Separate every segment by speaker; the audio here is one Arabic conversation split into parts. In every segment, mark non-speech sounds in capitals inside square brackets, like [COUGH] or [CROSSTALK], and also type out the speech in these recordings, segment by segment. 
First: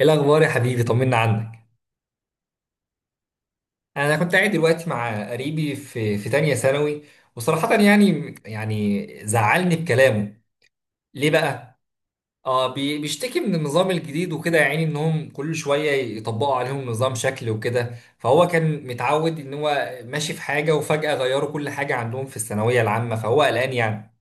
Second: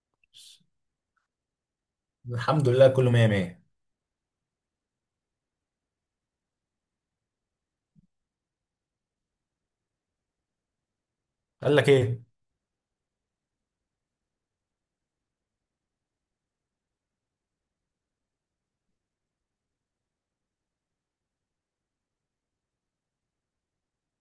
Speaker 1: ايه الاخبار يا حبيبي؟ طمنا عنك.
Speaker 2: الحمد لله، كله مية مية.
Speaker 1: انا كنت قاعد دلوقتي مع قريبي في تانية ثانوي، وصراحة يعني زعلني بكلامه. ليه
Speaker 2: قال
Speaker 1: بقى؟
Speaker 2: لك ايه؟
Speaker 1: اه، بيشتكي من النظام الجديد وكده، يعني انهم كل شوية يطبقوا عليهم نظام شكل وكده، فهو كان متعود ان هو ماشي في حاجة وفجأة غيروا كل حاجة عندهم في الثانوية العامة، فهو قلقان يعني.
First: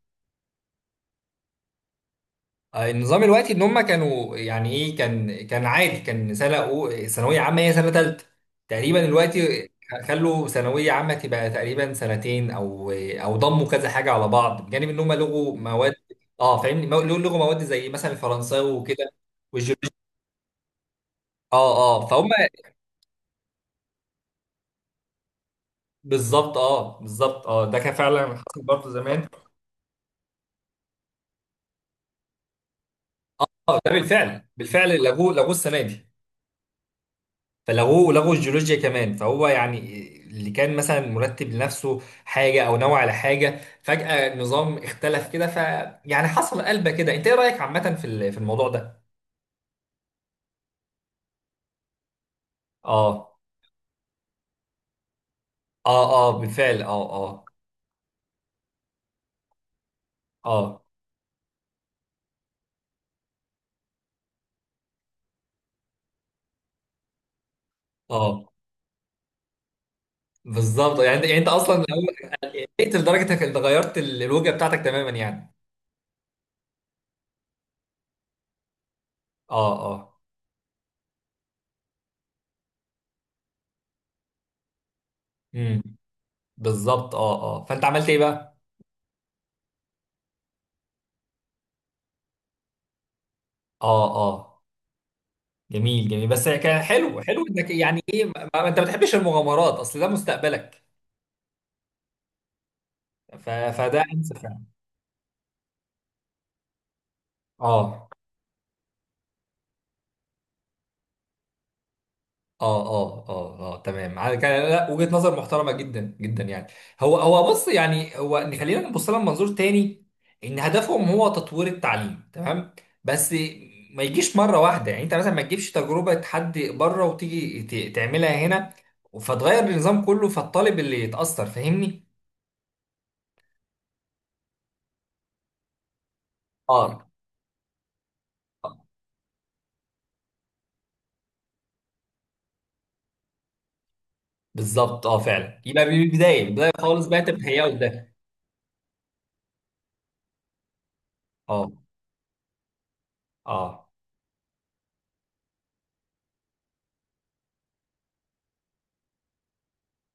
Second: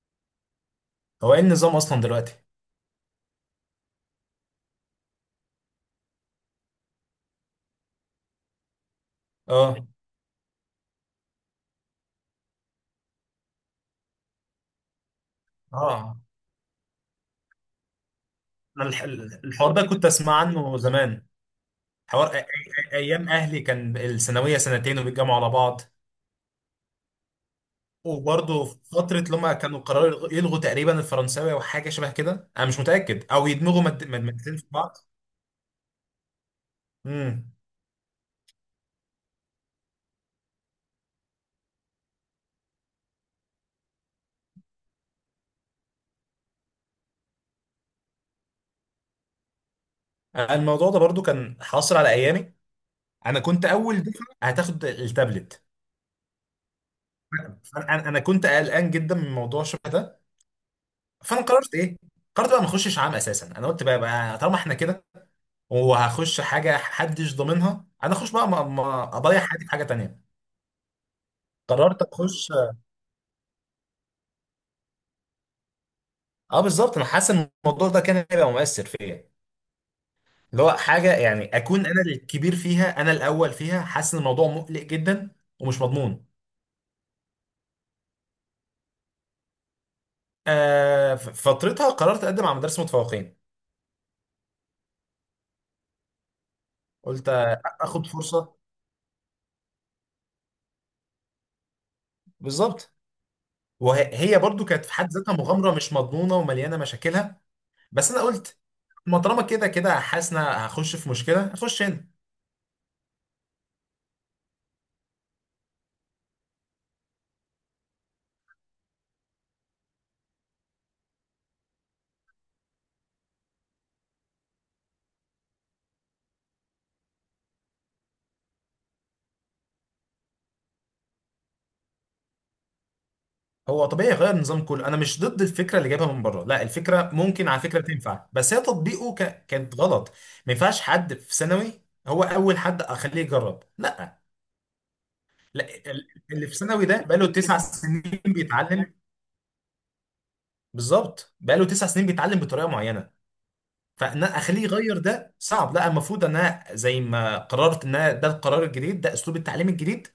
Speaker 2: هو ايه النظام اصلا دلوقتي؟
Speaker 1: النظام الوقتي ان هم كانوا يعني ايه، كان عادي، كان ثانويه عامه هي سنه ثالثه تقريبا الوقتي.
Speaker 2: اه،
Speaker 1: خلوا ثانويه عامه تبقى تقريبا سنتين، او ضموا كذا حاجه على بعض، بجانب ان هم لغوا مواد.
Speaker 2: اه.
Speaker 1: اه، فاهمني، لغوا مواد زي مثلا الفرنساوي
Speaker 2: انا
Speaker 1: وكده،
Speaker 2: الحوار ده
Speaker 1: والجيولوجيا.
Speaker 2: كنت اسمع عنه زمان.
Speaker 1: اه اه، فهم.
Speaker 2: حوار ايام اهلي كان الثانويه سنتين وبيتجمعوا على بعض.
Speaker 1: بالظبط، اه بالظبط، اه ده كان فعلا حصل
Speaker 2: وبرضه في
Speaker 1: برضه
Speaker 2: فتره
Speaker 1: زمان.
Speaker 2: لما كانوا قرروا يلغوا تقريبا الفرنساوي او حاجه شبه كده، انا مش متاكد، او
Speaker 1: اه،
Speaker 2: يدمجوا
Speaker 1: ده بالفعل
Speaker 2: مادتين في بعض.
Speaker 1: بالفعل لغوه، لغوه السنه دي.
Speaker 2: امم.
Speaker 1: فلغوه، لغوا الجيولوجيا كمان. فهو يعني اللي كان مثلا مرتب لنفسه حاجه او نوع على حاجه، فجأة النظام اختلف كده، ف يعني حصل قلبه كده. انت ايه رأيك عامه في في الموضوع ده؟
Speaker 2: الموضوع ده برضه كان حاصل على ايامي.
Speaker 1: اه
Speaker 2: انا كنت اول دفعه هتاخد التابلت.
Speaker 1: اه اه، بالفعل اه. اه
Speaker 2: فانا انا أنا كنت قلقان جدا من موضوع شبه ده.
Speaker 1: اه
Speaker 2: فانا قررت ايه؟ قررت بقى ما اخشش عام اساسا. انا قلت بقى طالما احنا كده، وهخش حاجه محدش ضامنها، انا اخش
Speaker 1: اه،
Speaker 2: بقى ما اضيع حياتي في حاجه تانية.
Speaker 1: بالظبط. يعني انت، يعني انت اصلا
Speaker 2: قررت اخش.
Speaker 1: قلت لدرجه انك غيرت الوجهه بتاعتك تماما يعني.
Speaker 2: اه، بالظبط، انا حاسس ان الموضوع ده كان هيبقى مؤثر فيا.
Speaker 1: اه اه.
Speaker 2: اللي هو حاجه يعني اكون انا الكبير فيها، انا الاول فيها، حاسس ان الموضوع مقلق جدا ومش
Speaker 1: امم،
Speaker 2: مضمون.
Speaker 1: بالظبط اه اه. فانت عملت ايه بقى؟
Speaker 2: فترتها قررت اقدم على مدارس متفوقين.
Speaker 1: اه اه، جميل جميل. بس كان حلو
Speaker 2: قلت
Speaker 1: حلو انك يعني
Speaker 2: اخد
Speaker 1: ايه،
Speaker 2: فرصه.
Speaker 1: انت ما بتحبش المغامرات، اصل ده مستقبلك.
Speaker 2: بالظبط.
Speaker 1: فده
Speaker 2: وهي
Speaker 1: انسب
Speaker 2: هي
Speaker 1: فعلا.
Speaker 2: برضو كانت في حد ذاتها مغامره مش مضمونه ومليانه مشاكلها.
Speaker 1: اه
Speaker 2: بس انا قلت، ما طالما كده كده حاسس إن أنا هخش في مشكله، هخش هنا.
Speaker 1: اه اه اه اه، تمام. على كان لا، وجهة نظر محترمة جدا جدا يعني. هو بص، يعني هو إن خلينا نبص لها من منظور تاني. ان هدفهم هو تطوير التعليم تمام، بس ما يجيش مرة واحدة. يعني انت مثلا ما تجيبش تجربة حد بره وتيجي تعملها هنا، فتغير النظام كله، فالطالب اللي يتأثر فاهمني؟
Speaker 2: هو طبيعي يغير النظام كله، انا مش ضد الفكره اللي جايبها من بره. لا،
Speaker 1: اه آه.
Speaker 2: الفكره ممكن على فكره تنفع، بس هي تطبيقه كانت غلط. ما ينفعش حد في ثانوي هو اول حد اخليه يجرب، لا،
Speaker 1: بالظبط اه فعلا.
Speaker 2: لا،
Speaker 1: يبقى من البدايه، من
Speaker 2: اللي في
Speaker 1: البدايه
Speaker 2: ثانوي ده
Speaker 1: خالص بقى
Speaker 2: بقاله تسع
Speaker 1: تبقى
Speaker 2: سنين
Speaker 1: لده.
Speaker 2: بيتعلم. بالظبط، بقاله
Speaker 1: اه
Speaker 2: 9 سنين بيتعلم بطريقه معينه.
Speaker 1: اه.
Speaker 2: فان أنا اخليه يغير ده صعب. لا، المفروض ان انا زي ما قررت ان أنا ده القرار الجديد، ده اسلوب التعليم الجديد،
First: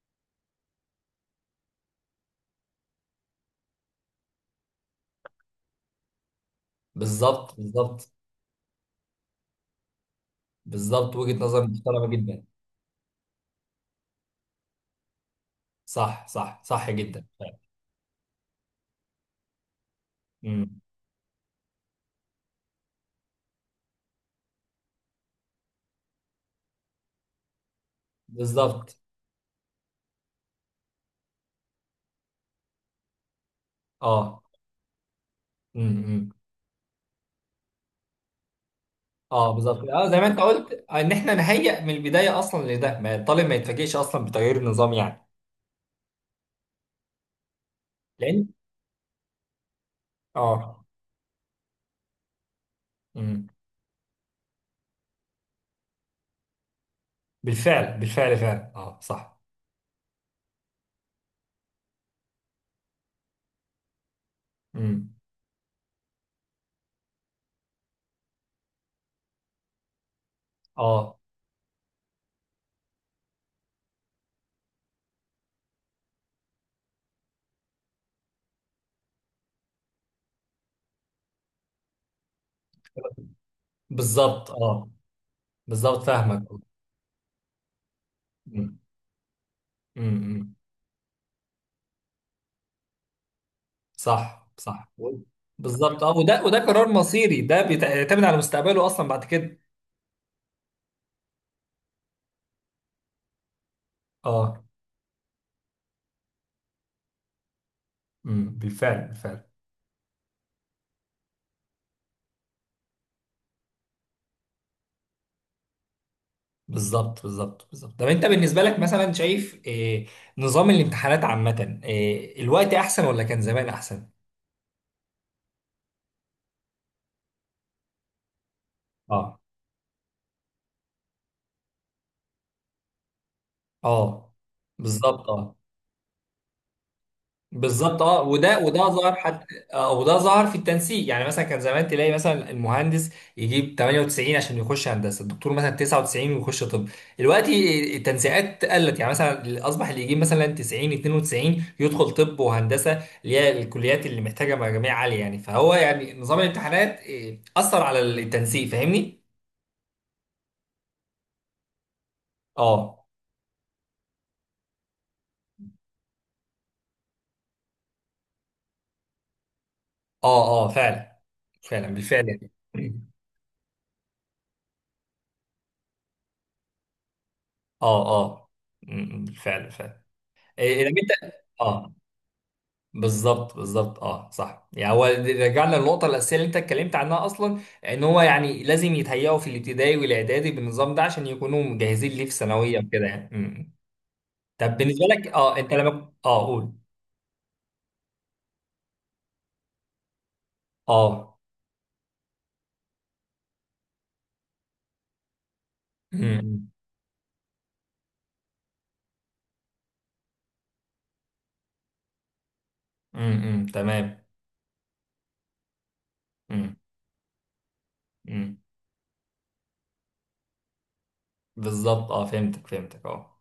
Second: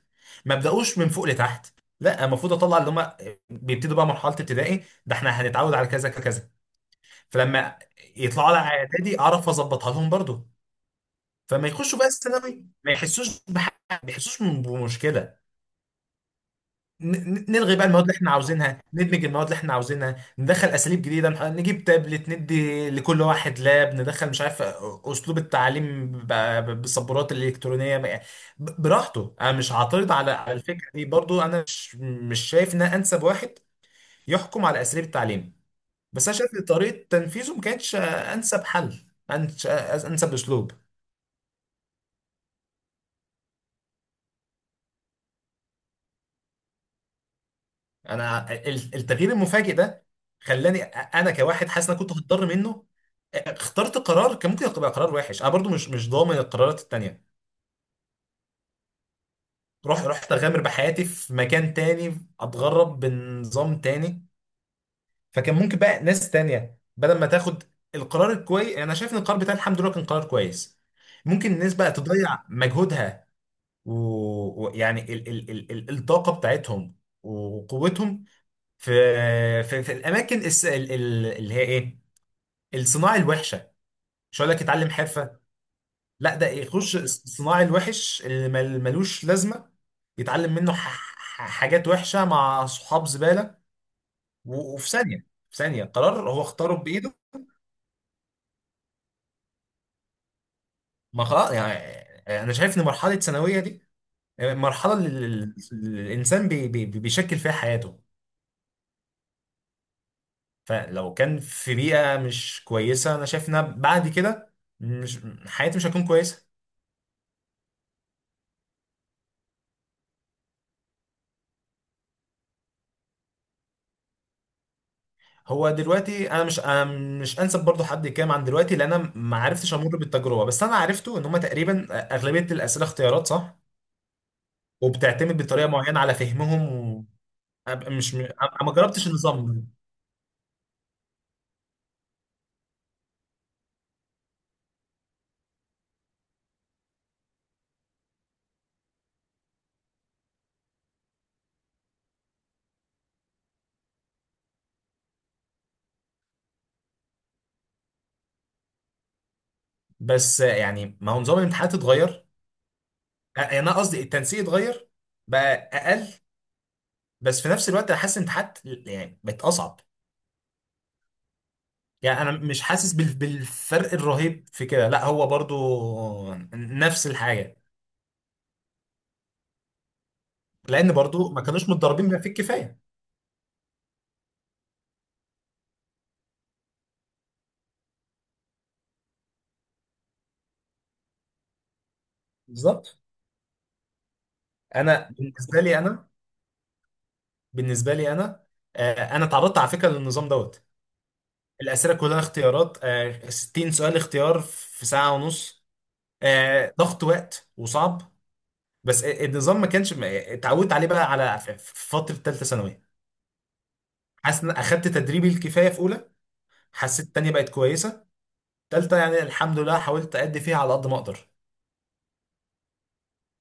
Speaker 2: ما ابداوش من فوق لتحت. لا، المفروض اطلع اللي هم بيبتدوا بقى مرحله ابتدائي، ده احنا هنتعود على كذا كذا.
Speaker 1: بالظبط
Speaker 2: فلما
Speaker 1: بالظبط
Speaker 2: يطلعوا على اعدادي اعرف اظبطها لهم برضو.
Speaker 1: بالظبط، وجهه نظر
Speaker 2: فما يخشوا
Speaker 1: محترمه
Speaker 2: بقى
Speaker 1: جدا.
Speaker 2: الثانوي ما يحسوش بحاجه ما يحسوش بمشكله.
Speaker 1: صح صح صح، جدا فعلا.
Speaker 2: نلغي بقى المواد اللي احنا عاوزينها، ندمج المواد اللي احنا عاوزينها، ندخل
Speaker 1: امم،
Speaker 2: اساليب جديده، نجيب تابلت، ندي لكل واحد لاب، ندخل مش عارف اسلوب التعليم بالسبورات الالكترونيه
Speaker 1: بالظبط
Speaker 2: براحته، انا مش هعترض على الفكره دي. برضو انا مش شايف ان أنا انسب واحد
Speaker 1: اه.
Speaker 2: يحكم على اساليب التعليم، بس
Speaker 1: امم.
Speaker 2: انا شايف ان طريقه تنفيذه ما كانتش انسب حل.
Speaker 1: اه
Speaker 2: أنش-
Speaker 1: بالظبط، اه زي ما
Speaker 2: انسب
Speaker 1: انت
Speaker 2: اسلوب.
Speaker 1: قلت، ان احنا نهيئ من البدايه اصلا لده، ما الطالب ما يتفاجئش اصلا بتغيير النظام يعني. لان
Speaker 2: انا التغيير المفاجئ ده خلاني،
Speaker 1: اه.
Speaker 2: انا كواحد حاسس ان انا كنت هتضر منه،
Speaker 1: امم،
Speaker 2: اخترت قرار كان ممكن يبقى قرار وحش. انا برضو مش ضامن القرارات التانية.
Speaker 1: بالفعل بالفعل فعلا اه صح.
Speaker 2: رحت اغامر بحياتي في مكان تاني، اتغرب بنظام تاني.
Speaker 1: امم،
Speaker 2: فكان ممكن بقى ناس تانية بدل ما تاخد القرار الكويس. يعني انا شايف ان القرار بتاع الحمد لله كان قرار كويس.
Speaker 1: اه
Speaker 2: ممكن الناس بقى تضيع مجهودها ويعني الطاقة بتاعتهم وقوتهم في في, في, الاماكن اللي هي ايه، الصناعي الوحشه. مش
Speaker 1: بالظبط.
Speaker 2: هقول لك
Speaker 1: اه
Speaker 2: اتعلم حرفه،
Speaker 1: بالظبط،
Speaker 2: لا
Speaker 1: فاهمك.
Speaker 2: ده يخش الصناعي الوحش اللي
Speaker 1: امم
Speaker 2: ملوش لازمه،
Speaker 1: امم.
Speaker 2: يتعلم منه حاجات وحشه مع صحاب زباله،
Speaker 1: صح
Speaker 2: وفي
Speaker 1: صح،
Speaker 2: ثانيه، في ثانيه
Speaker 1: بالظبط. اه،
Speaker 2: قرار هو
Speaker 1: وده وده
Speaker 2: اختاره
Speaker 1: قرار
Speaker 2: بايده.
Speaker 1: مصيري، ده بيعتمد على مستقبله اصلا بعد كده.
Speaker 2: ما خلاص يعني. يعني انا شايف ان مرحله ثانويه دي
Speaker 1: اه.
Speaker 2: مرحله اللي اللي الانسان بي بي بيشكل فيها حياته.
Speaker 1: امم، بالفعل بالفعل.
Speaker 2: فلو كان في بيئه مش كويسه، انا شايف انها بعد كده، مش، حياتي مش هتكون كويسه.
Speaker 1: بالظبط بالظبط بالظبط. طب انت بالنسبه لك مثلا شايف إيه؟ نظام الامتحانات عامه، إيه، الوقت احسن ولا كان زمان احسن؟
Speaker 2: هو دلوقتي انا مش أنا مش انسب برضو حد يتكلم عن دلوقتي، لان انا ما
Speaker 1: اه
Speaker 2: عرفتش امر بالتجربه، بس انا عرفته ان هم تقريبا اغلبيه الاسئله اختيارات صح
Speaker 1: اه، بالظبط
Speaker 2: وبتعتمد
Speaker 1: اه.
Speaker 2: بطريقه معينه على فهمهم. و... أب-
Speaker 1: بالظبط
Speaker 2: مش م...
Speaker 1: اه، وده
Speaker 2: أنا ما
Speaker 1: وده
Speaker 2: جربتش
Speaker 1: ظهر حتى.
Speaker 2: النظام ده.
Speaker 1: آه، وده ظهر في التنسيق. يعني مثلا كان زمان تلاقي مثلا المهندس يجيب 98 عشان يخش هندسه، الدكتور مثلا 99 ويخش طب. دلوقتي التنسيقات قلت. يعني مثلا اصبح اللي يجيب مثلا 90 92 يدخل طب وهندسه، اللي هي الكليات اللي محتاجه مجاميع عاليه يعني. فهو يعني نظام الامتحانات آه، اثر على التنسيق، فاهمني؟
Speaker 2: بس يعني ما هو نظام الامتحانات اتغير،
Speaker 1: اه
Speaker 2: يعني انا قصدي التنسيق اتغير، بقى اقل. بس في نفس الوقت انا حاسس الامتحانات يعني بقت اصعب.
Speaker 1: اه اه فعلا. فعلا
Speaker 2: يعني
Speaker 1: بالفعل
Speaker 2: انا
Speaker 1: يعني
Speaker 2: مش
Speaker 1: [CLEARS THROAT]
Speaker 2: حاسس
Speaker 1: م.
Speaker 2: بالفرق الرهيب في كده، لا هو برضو نفس الحاجه.
Speaker 1: اه اه. م- م، بالفعل فعلا. إيه، إيه،
Speaker 2: لان
Speaker 1: لما
Speaker 2: برضو
Speaker 1: انت.
Speaker 2: ما كانوش
Speaker 1: اه
Speaker 2: متدربين بما فيه الكفايه.
Speaker 1: بالظبط بالظبط اه صح. يعني هو رجعنا للنقطه الاساسيه اللي انت اتكلمت عنها اصلا، ان هو يعني لازم يتهيئوا في الابتدائي والاعدادي بالنظام ده، عشان يكونوا مجهزين ليه في ثانويه
Speaker 2: بالظبط.
Speaker 1: وكده يعني. امم. طب بالنسبه
Speaker 2: انا
Speaker 1: لك اه،
Speaker 2: بالنسبه
Speaker 1: انت
Speaker 2: لي انا
Speaker 1: لما اه قول.
Speaker 2: بالنسبه لي انا آه، انا اتعرضت على فكره للنظام دوت.
Speaker 1: اه.
Speaker 2: الاسئله كلها اختيارات، 60 سؤال اختيار في ساعه ونص.
Speaker 1: امم.
Speaker 2: ضغط وقت وصعب. بس النظام ما كانش اتعودت عليه بقى على في فتره ثالثه ثانوي.
Speaker 1: امم. امم، تمام.
Speaker 2: حاسس ان اخدت تدريبي الكفايه في اولى،
Speaker 1: امم.
Speaker 2: حسيت تانية بقت كويسه،
Speaker 1: امم.
Speaker 2: ثالثه يعني الحمد لله حاولت ادي فيها على قد ما اقدر.
Speaker 1: بالظبط اه، فهمتك فهمتك اه.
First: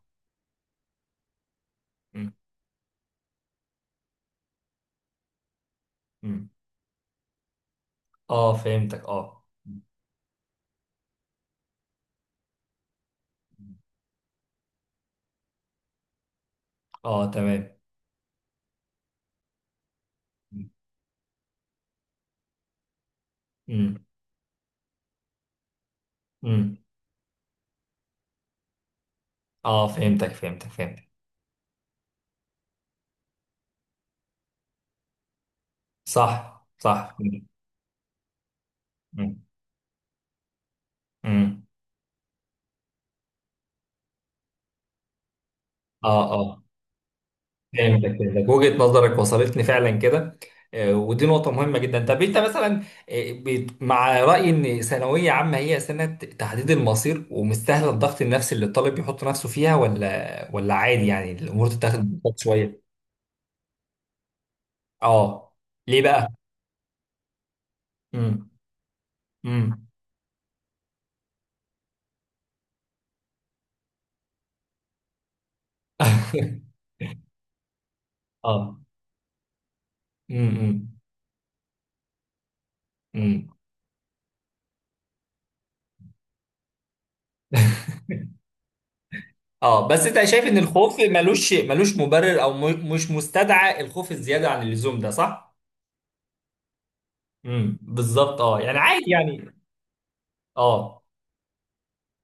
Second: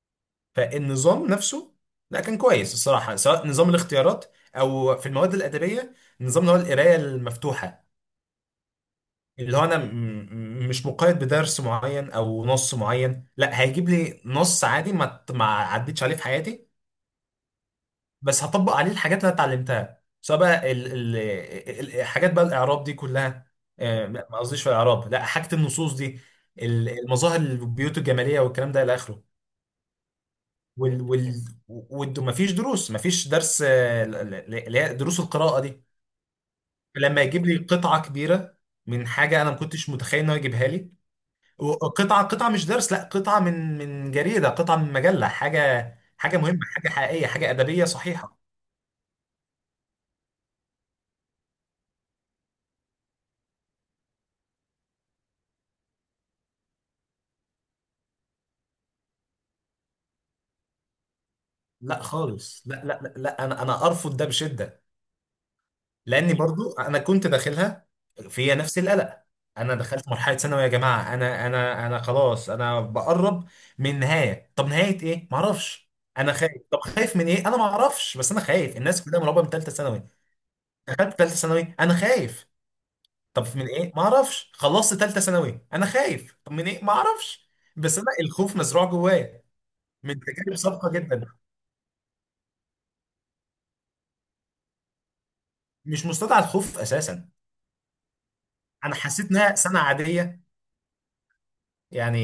Speaker 2: فالنظام نفسه لا
Speaker 1: امم.
Speaker 2: كان كويس الصراحه، سواء نظام الاختيارات او في المواد الادبيه، النظام
Speaker 1: امم.
Speaker 2: اللي هو القرايه المفتوحه،
Speaker 1: اه فهمتك اه.
Speaker 2: اللي هو انا مش مقيد بدرس معين او نص معين. لا، هيجيب لي نص عادي ما عدتش عليه في حياتي،
Speaker 1: اه تمام.
Speaker 2: بس هطبق عليه الحاجات اللي انا اتعلمتها، سواء بقى الحاجات بقى الاعراب دي كلها.
Speaker 1: امم.
Speaker 2: ما قصديش في الاعراب، لا حاجة النصوص دي،
Speaker 1: امم.
Speaker 2: المظاهر البيوت الجمالية والكلام ده الى اخره.
Speaker 1: اه فهمتك فهمتك
Speaker 2: وال
Speaker 1: فهمتك.
Speaker 2: وال وال مفيش دروس مفيش درس، اللي هي دروس القراءة دي،
Speaker 1: صح صح.
Speaker 2: لما يجيب لي قطعة كبيرة من
Speaker 1: امم.
Speaker 2: حاجة انا ما كنتش متخيل انه يجيبها لي.
Speaker 1: امم.
Speaker 2: قطعة قطعة مش درس، لا قطعة من جريدة، قطعة من مجلة، حاجة
Speaker 1: اه
Speaker 2: حاجة مهمة،
Speaker 1: اه
Speaker 2: حاجة حقيقية، حاجة أدبية
Speaker 1: فهمتك
Speaker 2: صحيحة.
Speaker 1: فهمتك، وجهة نظرك وصلتني فعلا كده. آه، ودي نقطة مهمة جدا. طب انت مثلا آه، مع رأيي ان ثانوية عامة هي سنة تحديد المصير ومستاهلة الضغط النفسي اللي الطالب يحط نفسه فيها، ولا عادي يعني الأمور تتاخد
Speaker 2: لا
Speaker 1: ببساطة
Speaker 2: خالص، لا،
Speaker 1: شوية؟
Speaker 2: لا، لا، لا، أنا أرفض ده بشدة.
Speaker 1: اه. ليه بقى؟
Speaker 2: لأني برضو أنا كنت داخلها،
Speaker 1: امم.
Speaker 2: فيها نفس القلق. أنا
Speaker 1: امم.
Speaker 2: دخلت مرحلة ثانوي يا جماعة، أنا خلاص أنا بقرب من نهاية، طب نهاية إيه؟ معرفش. أنا
Speaker 1: [LAUGHS]
Speaker 2: خايف، طب خايف من إيه؟ أنا معرفش، بس أنا
Speaker 1: اه.
Speaker 2: خايف. الناس كلها مرعوبة من ثالثة ثانوي،
Speaker 1: امم.
Speaker 2: دخلت ثالثة ثانوي أنا خايف، طب
Speaker 1: امم.
Speaker 2: من ايه ما اعرفش. خلصت ثالثه ثانوي انا خايف، طب من ايه ما اعرفش، بس انا الخوف مزروع جوايا
Speaker 1: اه، بس
Speaker 2: من
Speaker 1: انت شايف
Speaker 2: تجارب
Speaker 1: ان
Speaker 2: سابقه
Speaker 1: الخوف
Speaker 2: جدا.
Speaker 1: ملوش مبرر، او مش مستدعى الخوف الزيادة عن اللزوم ده، صح؟
Speaker 2: مش مستدعى الخوف اساسا.
Speaker 1: امم، بالظبط اه، يعني
Speaker 2: انا
Speaker 1: عادي
Speaker 2: حسيت
Speaker 1: يعني.
Speaker 2: انها سنه عاديه،
Speaker 1: اه.
Speaker 2: يعني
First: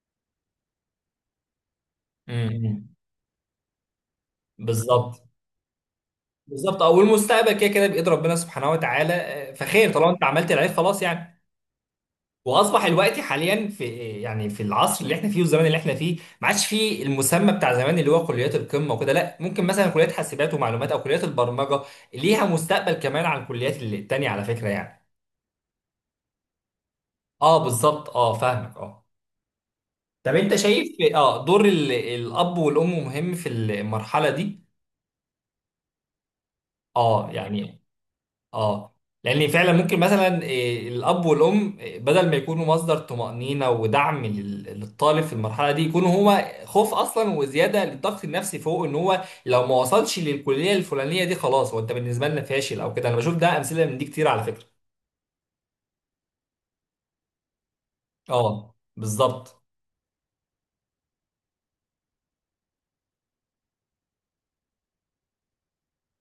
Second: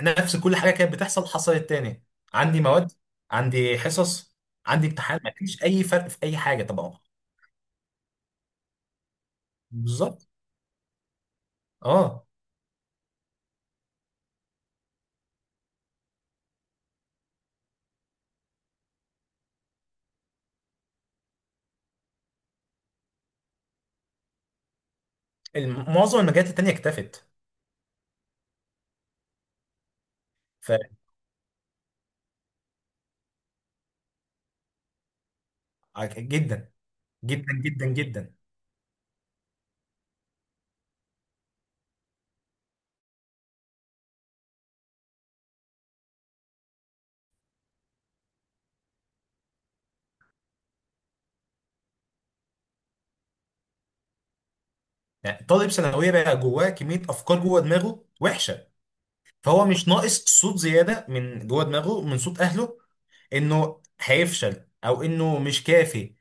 Speaker 2: نفس كل حاجه كانت بتحصل حصلت تاني. عندي مواد،
Speaker 1: امم،
Speaker 2: عندي حصص، عندي امتحان،
Speaker 1: بالظبط.
Speaker 2: ما فيش اي فرق في اي حاجه
Speaker 1: بالظبط،
Speaker 2: طبعا.
Speaker 1: او المستقبل كده كده بايد ربنا سبحانه وتعالى آه، فخير طالما انت
Speaker 2: بالظبط.
Speaker 1: عملت العيب خلاص يعني.
Speaker 2: اه،
Speaker 1: واصبح الوقت حاليا في يعني، في العصر اللي احنا فيه والزمان اللي احنا فيه، ما عادش فيه المسمى بتاع زمان اللي هو كليات القمه وكده. لا، ممكن مثلا كليات حاسبات ومعلومات او كليات البرمجه ليها مستقبل كمان عن الكليات التانيه، على فكره يعني.
Speaker 2: معظم المجالات التانيه اكتفت.
Speaker 1: اه بالظبط اه، فاهمك اه. طب انت
Speaker 2: ف
Speaker 1: شايف اه، دور الاب والام مهم في المرحله دي؟
Speaker 2: جدا،
Speaker 1: اه
Speaker 2: جدا
Speaker 1: يعني.
Speaker 2: جدا جدا،
Speaker 1: اه، لان فعلا ممكن مثلا إيه، الاب والام إيه، بدل ما يكونوا مصدر طمأنينة ودعم للطالب في المرحله دي، يكونوا هما خوف اصلا وزياده للضغط النفسي، فوق ان هو لو ما وصلش للكليه الفلانيه دي خلاص هو، انت بالنسبه لنا فاشل او كده. انا بشوف ده امثله من دي كتير على فكره.
Speaker 2: يعني طالب ثانويه بقى جواه كميه افكار جوه دماغه وحشه،
Speaker 1: اه بالظبط
Speaker 2: فهو مش ناقص صوت زياده من جوه دماغه من صوت اهله انه هيفشل او انه مش كافي،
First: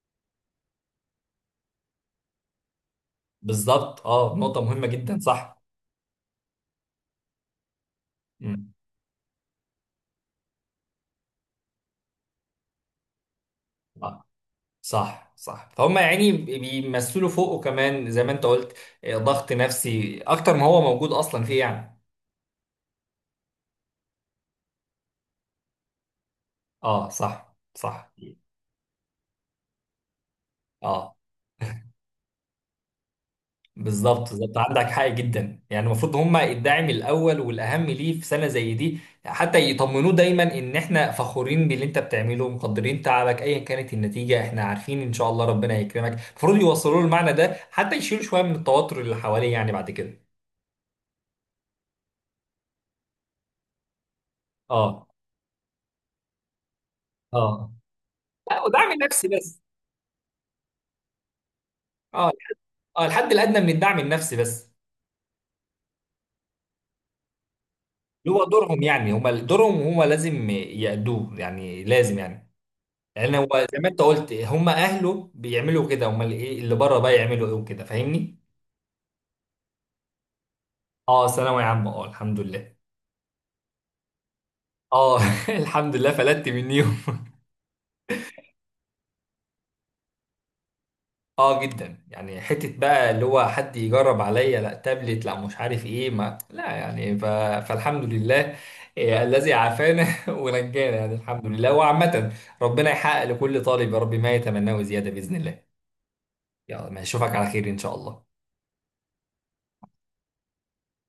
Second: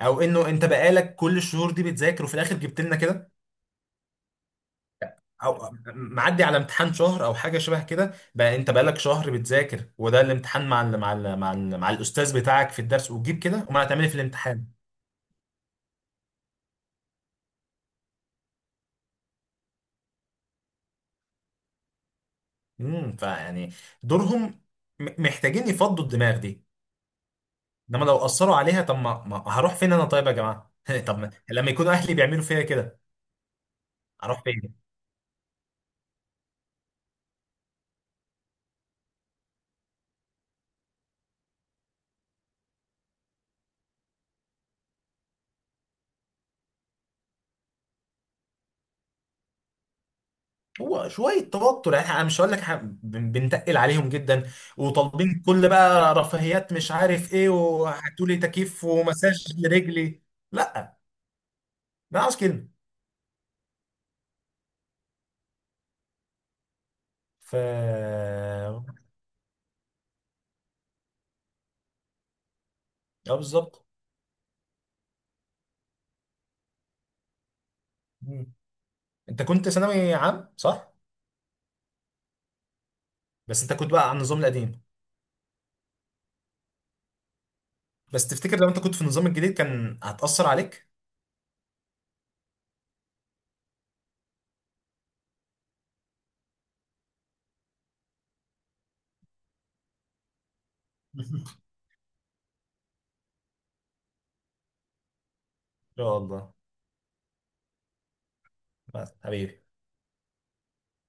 Speaker 2: او انه انت بقالك كل الشهور دي بتذاكر وفي الاخر جبت لنا كده،
Speaker 1: بالظبط، اه نقطه مهمه جدا صح.
Speaker 2: او معدي على امتحان شهر او حاجه شبه كده بقى انت
Speaker 1: مم.
Speaker 2: بقالك شهر بتذاكر وده الامتحان مع الاستاذ بتاعك في الدرس وتجيب كده، امال هتعمل ايه في
Speaker 1: آه،
Speaker 2: الامتحان؟
Speaker 1: صح صح فهم، يعني بيمثلوا فوقه كمان زي ما انت قلت إيه، ضغط نفسي اكتر ما هو موجود اصلا فيه يعني.
Speaker 2: فيعني دورهم، محتاجين يفضوا الدماغ دي.
Speaker 1: اه صح
Speaker 2: انما
Speaker 1: صح.
Speaker 2: لو اثروا عليها، طب ما هروح فين انا طيب يا جماعه [LAUGHS]
Speaker 1: اه
Speaker 2: طب لما يكونوا اهلي بيعملوا فيا كده
Speaker 1: بالظبط
Speaker 2: اروح
Speaker 1: بالظبط،
Speaker 2: فين؟
Speaker 1: عندك حق جدا. يعني المفروض هم الداعم الاول والاهم ليه في سنه زي دي، حتى يطمنوه دايما ان احنا فخورين باللي انت بتعمله، مقدرين تعبك ايا كانت النتيجه، احنا عارفين ان شاء الله ربنا هيكرمك. المفروض يوصلوا له المعنى ده حتى يشيلوا شويه من التوتر اللي حواليه يعني بعد كده.
Speaker 2: هو شوية توتر، يعني انا مش هقول لك بنتقل عليهم جدا
Speaker 1: اه
Speaker 2: وطالبين كل بقى رفاهيات مش عارف ايه
Speaker 1: اه.
Speaker 2: وهاتوا لي
Speaker 1: لا،
Speaker 2: تكييف
Speaker 1: ودعم نفسي
Speaker 2: ومساج
Speaker 1: بس.
Speaker 2: لرجلي. لا، ما
Speaker 1: اه
Speaker 2: عاوز كده.
Speaker 1: اه، الحد الادنى من الدعم النفسي بس. اللي هو دورهم،
Speaker 2: اه،
Speaker 1: يعني هم دورهم هم لازم يأدوه يعني، لازم يعني. لان هو زي
Speaker 2: بالظبط.
Speaker 1: ما انت قلت هم اهله بيعملوا كده، امال ايه اللي بره بقى يعملوا ايه وكده، فاهمني.
Speaker 2: مم. انت كنت ثانوي عام صح؟
Speaker 1: اه، ثانوي عام اه، الحمد لله.
Speaker 2: بس انت كنت بقى على النظام القديم.
Speaker 1: اه. [LAUGHS] الحمد لله، فلتت منيهم. [LAUGHS]
Speaker 2: بس تفتكر لو انت كنت في النظام الجديد كان هتأثر عليك؟
Speaker 1: اه جدا، يعني حته بقى اللي هو حد يجرب عليا، لا تابلت، لا مش عارف ايه، ما لا يعني فالحمد لله. إيه الذي عافانا [LAUGHS] ونجانا، يعني الحمد
Speaker 2: [LAUGHS]
Speaker 1: لله. وعامة، ربنا يحقق لكل طالب يا رب ما يتمناه زيادة بإذن الله.
Speaker 2: ان شاء الله.
Speaker 1: يلا، ما اشوفك على خير إن شاء الله.
Speaker 2: بس حبيبي.